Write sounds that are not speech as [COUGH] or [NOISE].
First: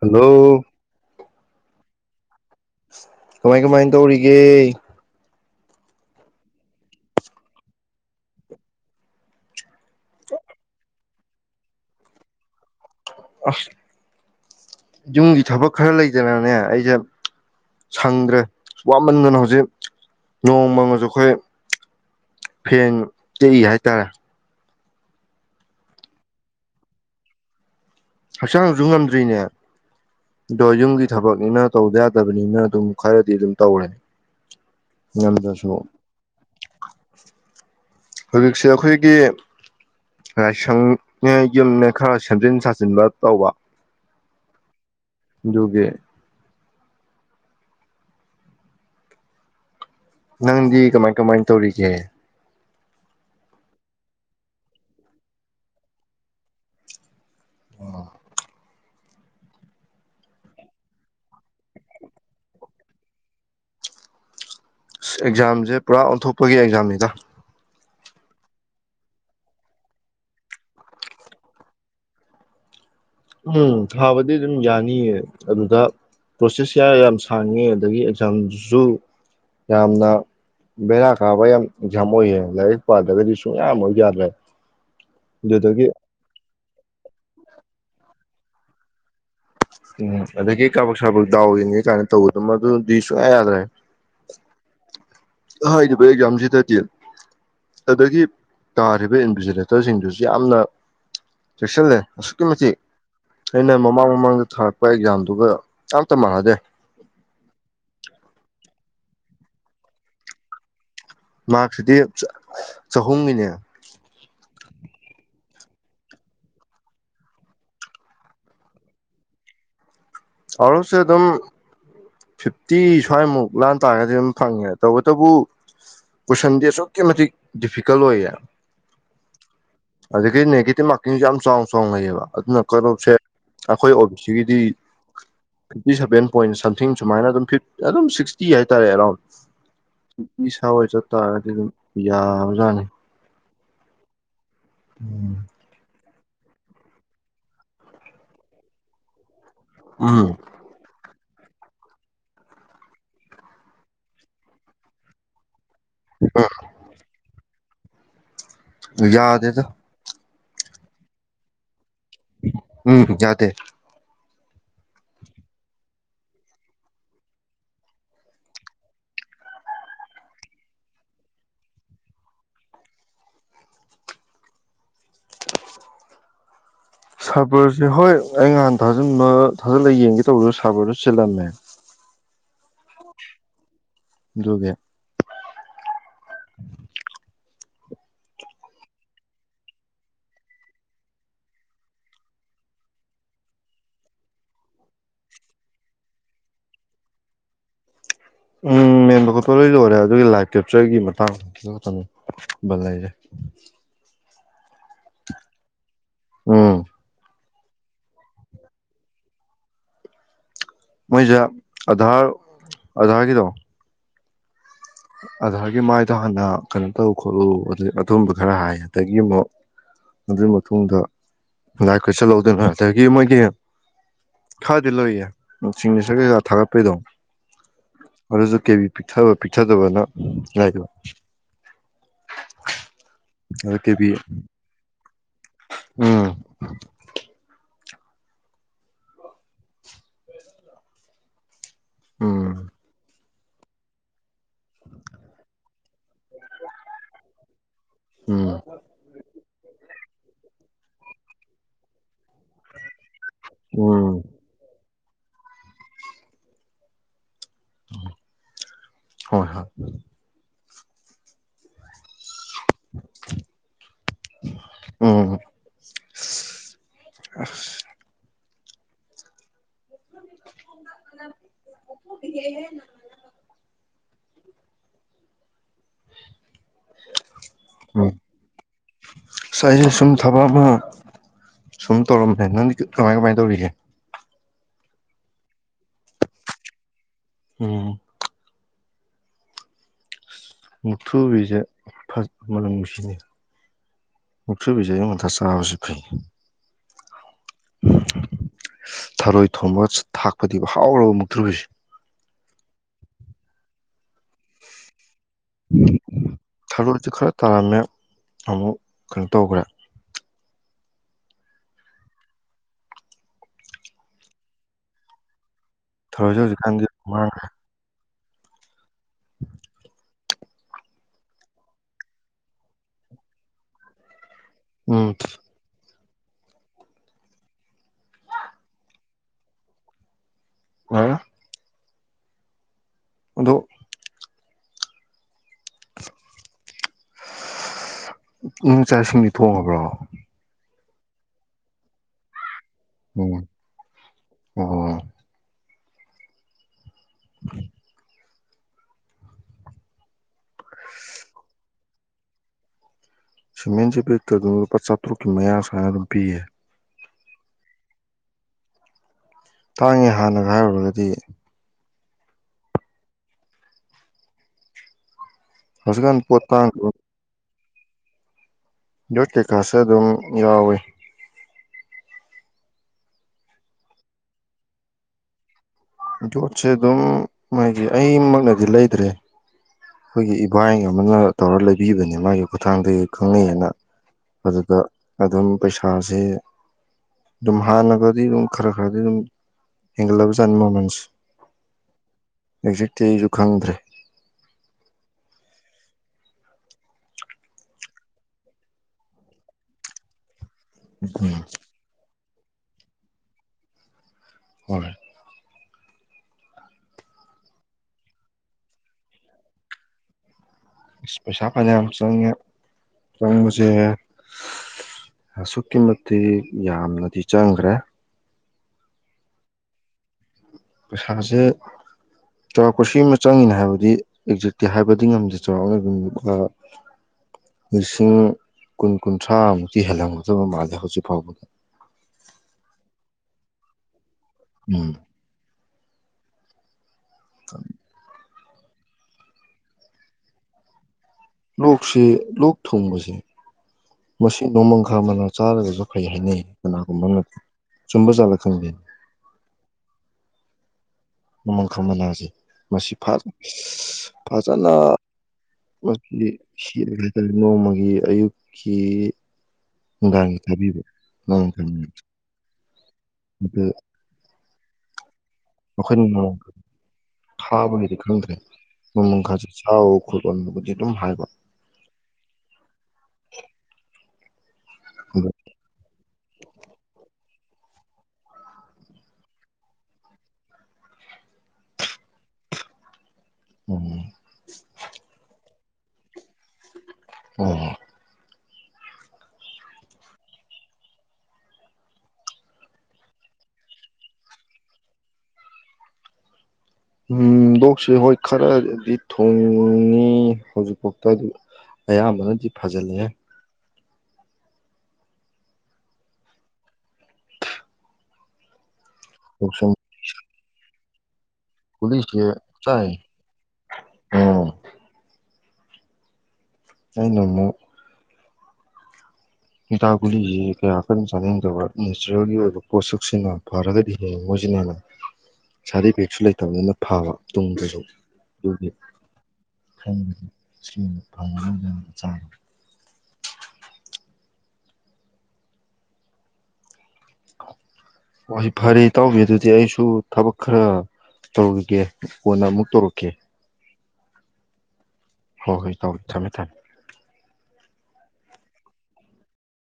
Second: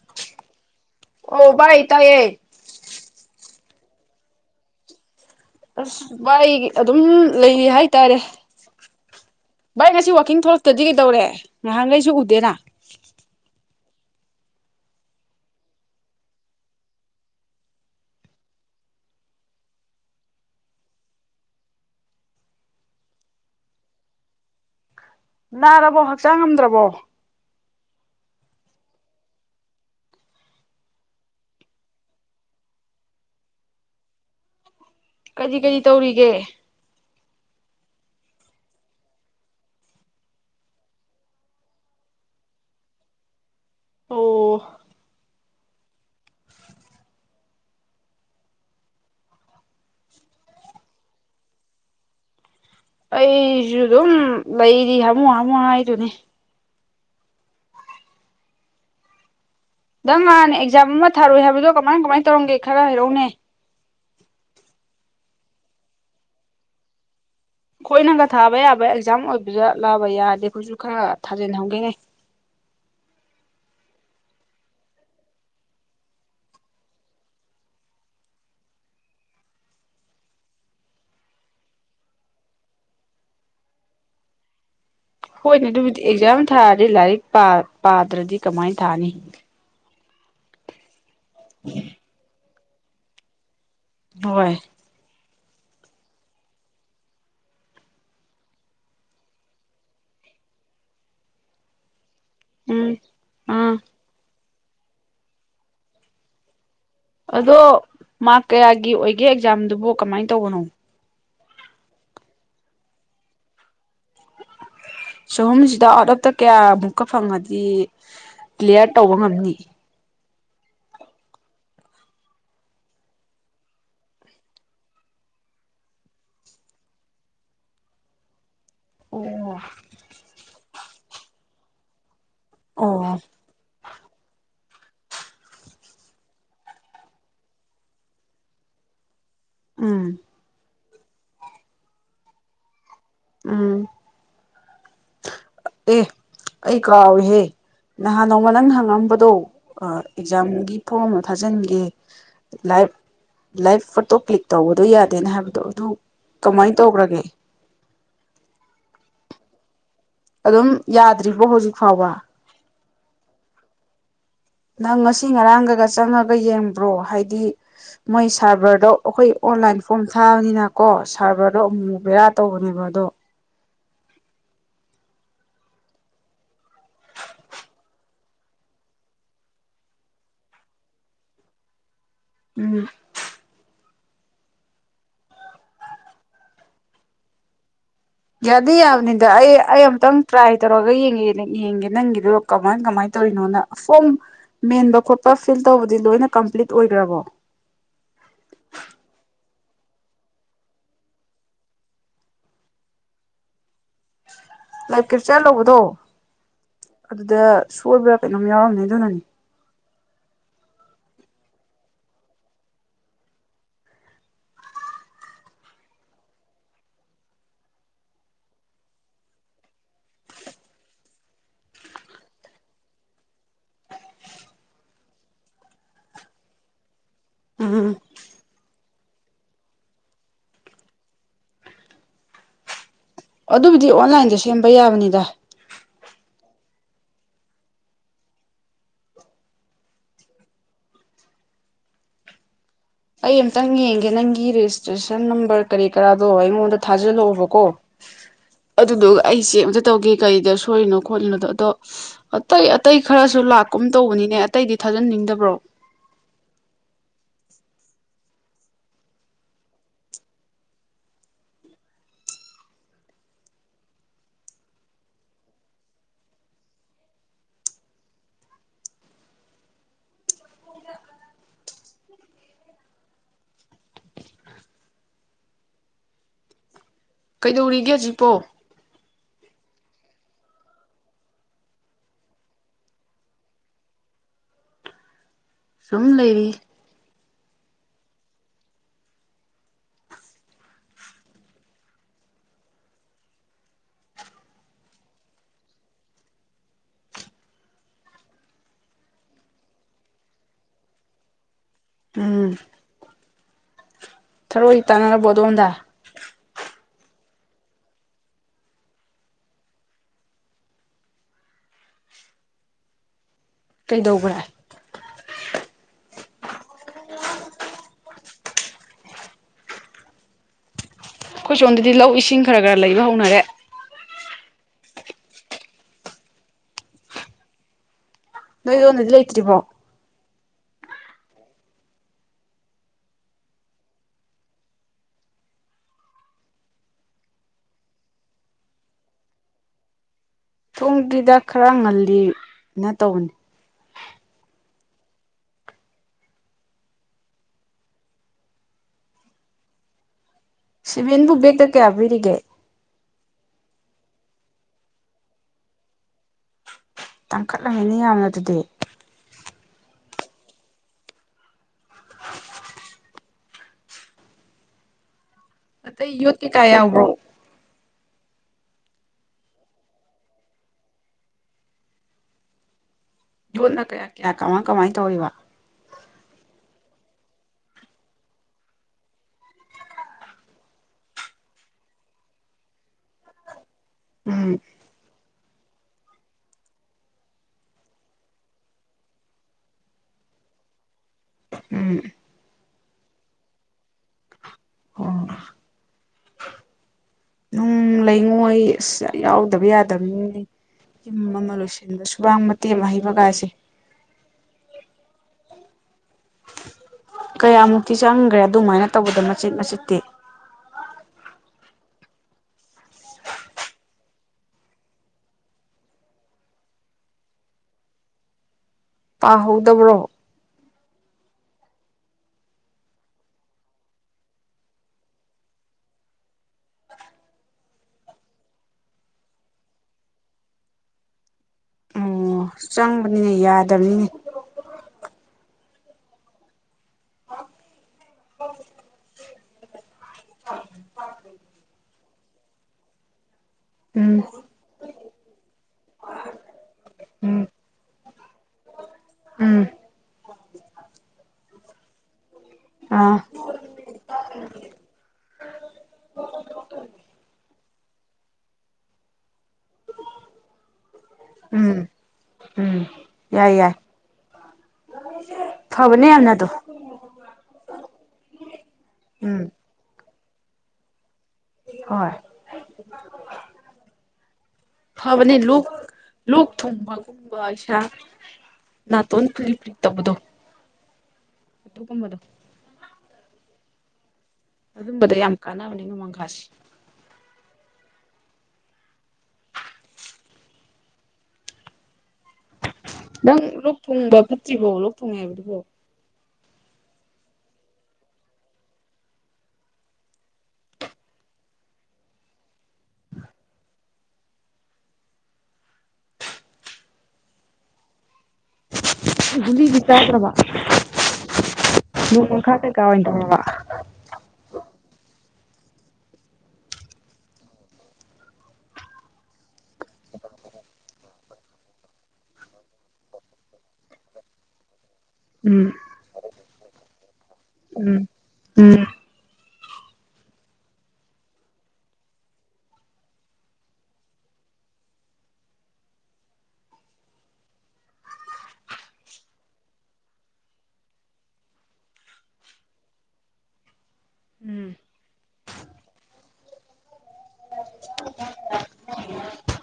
hello ꯇꯥꯢꯌꯦ ꯀꯃꯥꯏ ꯀꯃꯥꯏ ꯇꯧꯔꯤꯒꯦ ꯑꯁ ꯚꯥꯏ ꯑꯗꯨꯝ ꯂꯩꯔꯤ ꯍꯥꯏꯇꯥꯔꯦ ꯚꯥꯏ ꯉꯁꯤ ꯋꯥꯛꯀꯤꯡ ꯊꯣꯛꯂꯛꯇ꯭ꯔꯗꯤ ꯀꯩꯗꯧꯔꯦ ꯉꯍꯥꯟꯈꯩꯁꯨ ꯎꯗꯦꯅ ꯌꯨꯝꯒꯤ ꯊꯕꯛ ꯈꯔ ꯂꯩꯗꯅꯅꯦ ꯑꯩꯁꯦ ꯁꯪꯗ꯭ꯔꯦ ꯋꯥꯃꯟꯗꯅ ꯍꯧꯖꯤꯛ ꯅꯣꯡꯃꯃꯁꯨ ꯑꯩꯈꯣꯏ ꯐꯦꯟ ꯇꯦꯛꯏ ꯍꯥꯏꯇꯥꯔꯦ ꯅꯥꯔꯕꯣ ꯍꯛꯆꯥꯡ ꯉꯝꯗ꯭ꯔꯕꯣ ꯍꯛꯆꯥꯡꯁꯨ ꯉꯝꯗ꯭ꯔꯤꯅꯦ ꯑꯗꯣ ꯌꯨꯝꯒꯤ ꯊꯕꯛꯅꯤꯅ ꯇꯧꯗ ꯌꯥꯗꯕꯅꯤꯅ ꯑꯗꯨꯝ ꯈꯔꯗꯤ ꯑꯗꯨꯝ ꯇꯧꯔꯦ ꯀꯔꯤ ꯀꯔꯤ ꯉꯝꯗ꯭ꯔꯁꯨ ꯇꯧꯔꯤꯒꯦ ꯍꯧꯖꯤꯛꯁꯦ ꯑꯩꯈꯣꯏꯒꯤ ꯂꯥꯏꯁꯪꯅꯦ ꯌꯨꯝꯅꯦ ꯈꯔ ꯁꯦꯝꯖꯤꯟ ꯁꯥꯖꯤꯟꯕ ꯇꯧꯕ ꯑꯣ ꯗꯨꯒꯤ ꯅꯪꯗꯤ ꯀꯃꯥꯏ ꯀꯃꯥꯏ ꯇꯧꯔꯤꯒꯦ ꯑꯩꯁꯨ ꯑꯗꯨꯝ ꯂꯩꯔꯤ ꯍꯥꯃꯨ ꯍꯥꯃꯨ ꯍꯥꯏꯗꯨꯅꯤ ꯑꯣ ꯗꯥ ꯃꯥꯥꯟꯅꯦ ꯑꯦꯛꯖꯥꯝ ꯑꯃ ꯊꯥꯔꯨꯏ ꯍꯥꯏꯕꯗꯣ ꯀꯃꯥꯏ ꯀꯃꯥꯏ ꯇꯧꯔꯝꯒꯦ ꯈꯔ ꯍꯥꯏꯔꯛꯎꯅꯦ ꯑꯁ ꯑꯦꯛꯖꯥꯝꯁꯦ ꯄꯨꯔꯥ ꯑꯣꯟꯊꯣꯛꯄꯒꯤ ꯑꯦꯛꯖꯥꯝꯅꯤꯗ ꯑꯩꯈꯣꯏꯅꯒ ꯊꯥꯕ ꯌꯥꯕ ꯑꯦꯛꯖꯥꯝ ꯑꯣꯏꯕꯖꯥꯠꯂꯥꯕ ꯌꯥꯔꯗꯤ ꯑꯩꯈꯣꯏꯁꯨ ꯈꯔ ꯊꯥꯖꯟꯍꯧꯒꯦꯅꯦ ꯎꯝ ꯊꯥꯕꯗꯤ ꯑꯗꯨꯝ ꯌꯥꯅꯤꯌꯦ ꯑꯗꯨꯗ ꯄ꯭ꯔꯣꯁꯦꯁꯦ ꯌꯥꯝ ꯁꯥꯡꯉꯦ ꯑꯗꯒꯤ ꯑꯦꯛꯖꯥꯝꯗꯨꯁꯨ ꯌꯥꯝꯅ ꯕꯦꯔꯥ ꯀꯥꯕ ꯌꯥꯝ ꯑꯦꯛꯖꯥꯝ ꯑꯣꯏꯌꯦ ꯂꯥꯏꯔꯤꯛ ꯄꯥꯗ꯭ꯔꯒꯗꯤ ꯁꯨꯛꯌꯥꯝꯃ ꯌꯥꯗ꯭ꯔꯦ ꯍꯣꯏꯅꯦ ꯑꯗꯨꯗꯒꯤ ꯑꯗꯨꯕꯨꯗꯤ ꯑꯦꯛꯖꯥꯝ ꯊꯥꯔꯗꯤ ꯂꯥꯏꯔꯤꯛ ꯄꯥ ꯄꯥꯗ꯭ꯔꯗꯤ ꯀꯃꯥꯏꯅ ꯊꯥꯅꯤ ꯎꯝ ꯑꯗꯒꯤ ꯀꯥꯕꯛ ꯁꯥꯕꯛ ꯗꯥꯎ ꯌꯦꯡꯒꯦ ꯀꯥꯏꯅ ꯇꯧꯕꯗꯨꯃ ꯗꯨꯗꯤꯁꯨꯛꯌꯥ ꯌꯥꯗ꯭ꯔꯦ ꯍꯣꯏ ꯍꯥꯏꯔꯤꯕ ꯑꯦꯛꯖꯥꯝꯁꯤꯗꯗꯤ ꯑꯗꯒꯤ ꯇꯥꯔꯤꯕ ꯏꯟꯚꯤꯖꯤꯂꯦꯇꯔꯁꯤꯡꯗꯨꯁꯨ ꯌꯥꯝꯅ ꯆꯦꯛꯁꯤꯜꯂꯦ ꯑꯁꯨꯛꯀꯤ ꯃꯇꯤꯛ ꯎꯝ ꯑꯩꯅ ꯑꯥ ꯃꯃꯥꯡ ꯃꯃꯥꯡꯗ ꯊꯥꯔꯛꯄ ꯑꯦꯛꯖꯥꯝꯗꯨꯒ ꯑꯝꯇ ꯃꯥꯟꯅꯗꯦ ꯑꯗꯣ ꯃꯥꯔꯛ ꯀꯌꯥꯒꯤ ꯑꯣꯏꯒꯦ ꯑꯦꯛꯖꯥꯝꯗꯨꯕꯨ ꯀꯃꯥꯏꯅ ꯇꯧꯕꯅꯣ ꯃꯥꯔꯛꯁꯤꯗꯤ ꯆꯍꯨꯝꯒꯤꯅꯦ ꯆꯍꯨꯝꯁꯤꯗ ꯑꯥꯎꯠ ꯑꯣꯐꯇ ꯀꯌꯥꯃꯨꯛꯀ ꯐꯪꯉꯗꯤ ꯀ꯭ꯂꯤꯌꯥꯔ ꯇꯧꯕ ꯉꯝꯅꯤ ꯑꯥꯎꯠ ꯑꯣꯐꯁꯦ ꯑꯗꯨꯝ ꯐꯤꯐꯇꯤ ꯁ꯭ꯋꯥꯏꯃꯨꯛ ꯂꯥꯟ ꯇꯥꯔꯒꯗꯤ ꯑꯗꯨꯝ ꯐꯪꯉꯦ ꯇꯧꯕꯇꯕꯨ ꯀꯣꯏꯁꯟꯗꯤ ꯑꯁꯨꯛꯀꯤ ꯃꯇꯤꯛ ꯗꯤꯐꯤꯀꯜꯠ ꯑꯣꯏꯌꯦ ꯑꯗꯨꯗ ꯀꯩ ꯅꯒꯤꯇꯤꯕ ꯃꯥ ꯁꯨ ꯌꯥꯝ ꯆꯥꯎ ꯆꯥꯎ ꯅ ꯂꯩꯌꯦꯕ ꯑꯗꯨꯅ ꯀꯠ ꯑꯣꯐꯁꯦ ꯑꯣ ꯑꯩꯈꯣꯏ ꯑꯣꯕꯤ ꯁꯤꯒꯤꯗꯤ ꯐꯤꯞꯇꯤ ꯁꯚꯦꯟ ꯄꯣꯏꯟ ꯁꯝꯊꯤꯡ ꯁꯨꯃꯥꯏꯅ ꯑꯗꯨꯝ ꯐꯤ ꯑꯗꯨꯝ ꯁꯤꯛꯁꯇꯤ ꯍꯥꯏꯇꯥꯔꯦ ꯑꯦꯔꯥꯎꯟ ꯎꯝ ꯃꯤꯁꯋꯥ ꯑꯣꯏ ꯆꯠ ꯇ ꯑꯗꯨ ꯌꯥꯕꯖꯅꯤ ꯎꯝ ꯎꯝ ꯑꯦ ꯑꯩ ꯀꯥꯎꯏꯍꯦ ꯅꯍꯥꯟ ꯅꯣꯡꯃ ꯅꯪ ꯍꯪꯉꯝꯕꯗꯣ ꯑ ꯎꯝ ꯑꯦꯛꯖꯥꯝꯒꯤ ꯐꯣꯔꯝ ꯐꯥꯖꯤꯟꯒꯦ ꯂꯥꯏꯚ ꯂꯥꯏꯚ ꯐꯣꯇꯣ ꯀ꯭ꯂꯤꯛ ꯇꯧꯕꯗꯣ ꯌꯥꯗꯦꯅ ꯍꯥꯏꯕꯗꯣ ꯑꯗꯨ ꯀꯃꯥꯏꯅ ꯇꯧꯈ꯭ꯔꯒꯦ ꯌꯥꯗ ꯑꯦꯗ ꯑꯗꯨꯝ ꯌꯥꯗ꯭ꯔꯤꯕꯣ ꯍꯧꯖꯤꯛ ꯐꯥꯎꯕ ꯎꯝ ꯌꯥꯗꯦ ꯅꯪ ꯉꯁꯤ ꯉꯔꯥꯡꯒꯒ ꯆꯪꯉꯒ ꯌꯦꯡꯕ꯭ꯔꯣ ꯍꯥꯏꯗꯤ ꯃꯣꯏ ꯁꯥꯚꯔꯗꯣ ꯑꯩꯈꯣꯏ ꯑꯣꯟꯂꯥꯏꯟ ꯐꯣꯔꯝ ꯊꯥꯕꯅꯤꯅꯀꯣ ꯁꯥꯔꯚꯔꯗꯣ ꯑꯃꯨꯛꯨꯛ ꯕꯦꯔꯥ ꯇꯧꯕꯅꯦꯕ ꯑꯗꯣ ꯁꯥꯔꯕꯔꯁꯦ ꯍꯣꯏ ꯑꯩ ꯅꯍꯥꯟ ꯊꯥꯖꯤꯟꯕ ꯊꯥꯖꯤꯜꯂꯒ ꯌꯦꯡꯒꯦ ꯇꯧꯕꯗ ꯁꯥꯔꯕꯔꯗꯨ ꯆꯤꯜꯂꯝꯃꯦ ꯎꯝ ꯑꯗꯨꯒꯒꯦ ꯌꯥꯗꯦ ꯌꯥꯕꯅꯤꯗ ꯑꯩ ꯑꯩ ꯑꯃꯨꯇꯪ ꯇ꯭ꯔꯥꯏ ꯇꯧꯔꯒ ꯌꯦꯡꯉꯦ ꯌꯦꯡꯒꯦ ꯅꯪꯒꯤꯗꯣ ꯀꯃꯥꯏ ꯀꯃꯥꯏꯅ ꯇꯧꯔꯤꯅꯣꯅ ꯐꯣꯝ ꯃꯦꯟꯕ ꯈꯣꯠꯄ ꯐꯤꯜ ꯇꯧꯕꯗꯤ ꯂꯣꯏꯅ ꯀꯝꯄ꯭ꯂꯤꯠ ꯑꯣꯏꯈ꯭ꯔꯕꯣ ꯎꯝ ꯃꯦꯟꯕ ꯈꯣꯠꯄ ꯂꯣꯏ ꯂꯣꯏꯔꯦ ꯑꯗꯨꯒꯤ ꯂꯥꯏꯚ ꯀꯦꯞꯆꯔꯒꯤ ꯃꯇꯥꯡꯛꯇ ꯂꯩꯔꯦ ꯂꯛꯀꯔ ꯆꯂꯧꯕꯗꯣ ꯎꯝ ꯑꯗꯨꯗ ꯁꯣꯏꯕ꯭ꯔꯥ ꯀꯩꯅꯣꯝ ꯌꯥꯎꯔꯝꯅꯦ ꯑꯗꯨꯅꯅꯤ ꯃꯣꯏꯁꯦ ꯑꯙꯥꯔ ꯑꯙꯥꯔꯒꯤꯗꯣ ꯑꯒꯤ ꯃꯥꯏꯗꯣ ꯍꯥꯟꯅ ꯀꯩꯅꯣ ꯇꯧ ꯈꯣꯠꯂꯎ ꯑꯗꯨꯒꯕ ꯈꯔ ꯍꯥꯏꯌꯦ ꯑꯗꯒꯤ ꯑꯃꯨꯛ ꯑꯗꯨꯒꯤ ꯃꯇꯨꯡꯗ ꯂ ꯂꯥꯏ ꯀꯣꯏꯁꯜꯍꯧꯗꯣꯏꯅ ꯑꯗꯒꯤ ꯃꯣꯏꯒꯤ ꯈꯔꯗꯤ ꯂꯩꯌꯦ ꯆꯤꯡꯂꯤꯁꯔ ꯀꯩꯀꯥ ꯊꯥꯒꯠꯄꯩꯗꯣ ꯑꯝ ꯑꯗꯨꯁꯨ ꯀꯦꯕꯤ ꯄꯤꯛꯊꯕ ꯄꯤꯛ ꯆꯗꯧꯕꯅ ꯂꯥꯛꯕ ꯑꯗꯨꯕꯨꯗꯤ ꯑꯣꯟꯂꯥꯏꯟꯗ ꯁꯦꯝꯕ ꯌꯥꯕꯅꯤꯗ ꯎꯝ ꯎꯝ ꯑꯩ ꯑꯃꯝꯇꯪ ꯌꯦꯡꯒꯦ ꯅꯪꯒꯤ ꯔꯦꯖꯤꯁꯇ꯭ꯔꯦꯁꯟ ꯅꯝꯕꯔ ꯀꯔꯤ ꯀꯔꯥꯗꯣ ꯑꯩꯉꯣꯟꯗ ꯊꯥꯖꯤꯜꯂꯛꯑꯣꯕꯀꯣ ꯎꯝ ꯑꯗꯨꯗꯨ ꯑꯩꯁꯦ ꯑ ꯑꯃꯇ ꯇꯧꯒꯦ ꯀꯩꯗ ꯁꯣꯏꯔꯤꯅꯣ ꯈꯣꯠꯂꯤꯅꯣꯗꯣ ꯑꯗꯣ ꯑꯇꯩ ꯑꯇꯩ ꯈꯔꯁꯨ ꯂꯥꯛꯀꯨꯝ ꯎꯝ ꯇꯧꯕꯅꯤꯅꯦ ꯑꯇꯩꯗꯤ ꯊꯥꯖꯟꯅꯤꯡꯗꯕ꯭ꯔꯣ ꯍꯣꯏ ꯍꯣꯏ ꯑꯣ [UNINTELLIGIBLE] ꯀꯩꯗꯧꯔꯤꯒꯦ ꯍꯧꯖꯤꯛꯄꯣ ꯉꯁꯥꯏ ꯑꯩꯁꯦ ꯁꯨꯝ ꯊꯕꯛ ꯑꯃ ꯁꯨꯝ ꯇꯧꯔꯝꯃꯦ ꯅꯪꯗꯤ ꯀꯃꯥꯏ ꯀꯃꯥꯏꯅ ꯇꯧꯔꯤꯒꯦ ꯁꯨꯝ ꯂꯩꯕꯤ ꯎꯝ ꯃꯨꯛꯊ꯭ꯔꯨꯕꯤꯁꯦ ꯑꯃ ꯅꯨꯡꯁꯤꯅꯤ ꯃꯨꯛꯊꯨꯕꯤꯁꯦ ꯑꯌꯨꯛ ꯉꯟꯇꯥ ꯆꯥꯕꯕꯁꯤ ꯐꯩ ꯊꯔꯣꯏ ꯊꯣꯡꯕ ꯊꯥꯛꯄꯗꯤ ꯍꯥꯎꯔꯕ ꯃꯨꯛꯇ꯭ꯔꯨꯕꯤꯁꯦ ꯎꯝ ꯊꯔꯣꯏ ꯏ ꯇꯅꯅꯕꯣꯗ ꯍꯗ ꯊꯔꯣꯏꯁꯨ ꯈꯔ ꯇꯥꯔꯝꯃꯦ ꯑꯃꯨꯛ ꯀꯩꯅꯣ ꯇꯧꯈ꯭ꯔꯦ ꯀꯩꯗꯧꯕ꯭ꯔꯥ ꯋꯥ [UNINTELLIGIBLE] ꯑꯩꯈꯣꯏ ꯁꯣꯝꯗꯗꯤ ꯂꯧ ꯏꯁꯤꯡ ꯈꯔ ꯈꯔ ꯂꯩꯕ ꯍꯧꯅꯔꯦ ꯎꯝ ꯅꯣꯏꯣꯅ ꯏꯂ ꯂꯩꯇ꯭ꯔꯤꯃꯣ ꯑ ꯑꯗꯣ ꯏꯃꯨꯡ ꯆꯥꯏꯁꯤꯡꯅꯤ ꯊꯣꯡꯉꯕ꯭ꯔꯣ ꯁꯣꯒꯤꯗ ꯈꯔ ꯉꯜꯂꯤ ꯎꯝ ꯑꯣ [UNINTELLIGIBLE] ꯁꯤꯕꯟꯕꯨꯕ ꯀꯦꯕꯒ ꯁꯤꯃꯦꯟꯁꯦ ꯄꯤꯛꯇ ꯑꯗꯨꯝ ꯂꯨꯄꯥ ꯆꯥꯇꯔꯨꯛꯀꯤ ꯃꯌꯥ ꯁꯅ ꯑꯗꯨꯝ ꯄꯤꯌꯦ ꯇꯥꯡꯈꯠꯂꯝꯃꯤꯅꯦ ꯌꯥꯝꯅ ꯑꯗꯨꯗꯤ ꯇꯥꯡꯉꯦ ꯍꯥꯟꯅꯒ ꯍꯥꯏꯔꯨꯔꯒꯗꯤ ꯃꯦ ꯍꯧꯖꯤꯛꯀꯥꯟ ꯄꯣꯠ ꯌꯣꯇꯤ ꯀꯥꯏ ꯇꯥꯡꯗꯕ ꯑꯃ꯭ꯔꯣ ꯌꯣꯠ ꯀꯩꯀꯁꯨꯦ ꯑꯗꯨꯝ ꯌꯥꯎꯋꯤ ꯌꯣꯟꯅ ꯀꯌꯥ ꯀꯌꯥ ꯀꯃꯥꯏ ꯀꯃꯥꯏꯅ ꯇꯧꯋꯕ ꯌꯣꯠꯁꯦ ꯑꯗꯨꯝ ꯃꯥꯒꯤ ꯑꯩꯃꯛꯅꯗꯤ ꯂꯩꯇ꯭ꯔꯦ ꯑꯩꯈꯣꯏꯒꯤ ꯏꯕꯥꯏ ꯑꯃꯅ ꯇꯧꯔꯒ ꯂꯩꯕꯤꯕꯅꯦ ꯃꯥꯒꯤ ꯈꯨꯊꯥꯡꯗꯒꯤ ꯈꯪꯅꯩꯑꯅ ꯎꯝ ꯑꯗꯨꯗ ꯑꯗꯨꯝ ꯄꯩꯁꯥꯁꯦ ꯑꯗꯨꯝ ꯍꯥꯟꯅꯒꯗꯤ ꯑꯗꯨꯝ ꯈꯔ ꯈꯔꯗꯤ ꯑꯗꯨꯝ ꯍꯦꯟꯒꯠꯂꯕꯖꯥꯠꯅꯤ ꯃꯃꯜꯁꯦ ꯎꯝ ꯑꯦ ꯑꯩꯁꯨ ꯈꯪꯗ꯭ꯔꯦ ꯑꯣ ꯅꯨꯡ ꯂꯩꯉꯣꯏ ꯑꯁ ꯌꯥꯎꯗꯕ ꯌꯥꯗꯕꯅꯤꯅꯤ ꯎꯝ ꯏꯃ ꯃꯂꯨꯁꯤꯗꯁꯨ ꯁꯨꯕꯥꯡ ꯃꯇꯦꯝ ꯑꯍꯩꯕꯒꯥꯁꯦ ꯍꯣꯏꯣꯏ ꯀꯌꯥꯃꯨꯛꯇꯤ ꯆꯪꯈ꯭ꯔꯦ ꯑꯗꯨꯃꯥꯏꯅ ꯇꯧꯕꯗ ꯃꯆꯤꯠ ꯃꯆꯤꯠꯇꯤ ꯄꯩꯁꯥ ꯀꯅ ꯌꯥꯝ ꯆꯪꯉꯦ ꯆꯪꯕꯁꯦ ꯑꯁꯨꯛꯀꯤ ꯃꯇꯤꯛ ꯌꯥꯝꯅꯗꯤ ꯆꯪꯈ꯭ꯔꯦ ꯄꯥꯍꯧꯗꯕ꯭ꯔꯣ ꯄꯩꯁꯥꯁꯦ ꯆꯥꯎꯔꯥꯛꯄꯁꯤ ꯑꯃ ꯆꯪꯉꯤꯅꯦ ꯍꯥꯏꯕꯗꯤ ꯑꯦꯛꯖꯦꯛꯇꯤ ꯍꯥꯏꯕꯗꯤ ꯉꯝꯗꯦ ꯆꯥꯎꯔꯥꯛꯅ ꯌ ꯂꯤꯁꯤꯡ ꯀꯨꯟ ꯀꯨꯟꯊ꯭ꯔꯥꯃꯨꯛꯇꯤ ꯍꯦꯜꯂꯝꯒꯗꯕ ꯃꯥꯜꯂꯦ ꯍꯧꯖꯤꯛ ꯐꯥꯎꯕꯗ ꯑꯣ ꯆꯪꯕꯅꯤꯅꯦ ꯌꯥꯗꯕꯅꯤꯅꯦ ꯎꯝ ꯑ ꯍ ꯍ ꯂꯣꯛꯁꯤ ꯂꯣꯛ ꯊꯨꯡꯕꯁꯦ ꯎꯝ ꯃꯁꯤ ꯅꯣꯡꯃꯪꯈꯥ ꯃꯅꯥ ꯆꯥꯔꯒꯁꯨ ꯐꯩ ꯍꯥꯏꯅꯩꯌꯦ ꯀꯅꯥꯒꯨꯝꯕꯠꯇ ꯎꯝ ꯆꯨꯝꯕ ꯆꯥꯠꯂ ꯈꯪꯗꯦꯅꯤ ꯎꯝ ꯎꯃꯪꯈꯪꯃꯜꯦ ꯃꯁꯤ ꯑꯥ ꯐꯖꯅ ꯃꯁꯤ ꯁꯤꯔꯒꯇꯥ ꯅꯣꯡꯃꯒꯤ ꯒꯤ ꯑꯌꯨꯛꯀꯤ ꯅꯨꯡꯗꯥꯥꯡ ꯊꯥꯕꯤꯔ ꯊꯝ ꯎꯝ ꯎꯝ ꯌꯥꯏ ꯑꯗꯨ ꯌꯥꯏ ꯃꯈꯈꯣꯏꯅ ꯐꯕꯅꯦ ꯌꯥꯝꯅ ꯅꯃ ꯑꯗꯣ ꯊꯥꯕ ꯍꯥꯏꯗꯤ ꯈꯪꯈ꯭ꯔꯦ ꯎꯝ ꯎꯃꯪꯈꯁꯨꯦ ꯆꯥꯎ ꯨꯝ ꯍꯥꯏ ꯀꯣ ꯍꯣꯏ ꯑꯗꯣ ꯍꯥꯕꯅꯤ ꯂ ꯂ ꯊꯣꯡꯕ ꯏꯁꯥ ꯅꯥꯇꯣꯟ ꯐꯨ꯭ꯔꯤ ꯐꯨꯔꯤ ꯇꯧꯕꯗꯣ ꯑꯗꯨꯒꯨꯝꯕꯗꯣ ꯑꯣꯝ ꯑꯗꯨꯝꯕ ꯌꯥꯝ ꯀꯥꯟꯅꯥ ꯅ ꯃꯡꯈꯁꯤ ꯑꯣ ꯅꯪ ꯂꯣꯛ ꯊꯨꯡꯕ ꯐꯠꯇ꯭ꯔꯤꯔꯤꯕꯣ ꯂꯣꯛ ꯊꯨꯡꯉꯦ ꯍꯥꯏꯕꯗꯨꯕꯣ ꯗꯣꯛꯁꯦ ꯍꯣꯏ ꯈꯔꯗꯤ ꯊꯣꯡꯉꯤ ꯍꯧꯖꯤꯛꯐꯥꯎꯗ ꯑꯗꯨ ꯑꯌꯥꯝꯕꯅꯗꯤ ꯐꯖꯜꯂꯦ ꯂꯤ ꯆꯥ ꯁ꯭ꯔꯕꯥꯥ ꯄꯨꯂꯤꯁꯦ ꯇꯥꯏ ꯑꯣꯏꯅ ꯇꯧꯔꯕ ꯑꯣ ꯑꯩꯅ ꯑꯃ ꯑꯃꯨꯛ ꯗꯥꯒꯨꯂꯤ ꯀꯌꯥꯈꯔ ꯆꯥꯅꯤꯡꯗꯕ ꯅꯦꯆꯔꯦꯜꯒꯤ ꯑꯣꯏꯕ ꯄꯣꯠꯁꯛꯁꯤꯅ ꯐꯔꯒꯗꯤ ꯍꯦꯟꯅ ꯃꯣꯏꯁꯤꯅ ꯍꯦꯟꯅ ꯎꯝ ꯁꯥꯏꯠ ꯏꯐꯦꯛꯁꯨ ꯂꯩꯇꯕꯅꯤꯅ ꯐꯕ ꯇꯨꯡꯗꯁꯨ ꯎꯝ ꯑꯗꯨꯒꯤ ꯎꯝ ꯈ ꯐ ꯆ ꯍ ꯐꯔꯦ ꯇꯥꯎꯋ ꯑꯗꯨꯗꯤ ꯑꯩꯁꯨ ꯊꯕꯛ ꯈꯔ ꯇꯧꯔꯒꯦ ꯀꯣꯟꯅ ꯑꯃꯨꯛ ꯇꯧꯔꯛꯀꯦ ꯎꯝ ꯍꯣꯏ ꯍꯣꯏ ꯊꯝꯃꯦ ꯊꯝꯃꯦ ꯊꯝꯃꯦ [UNINTELLIGIBLE]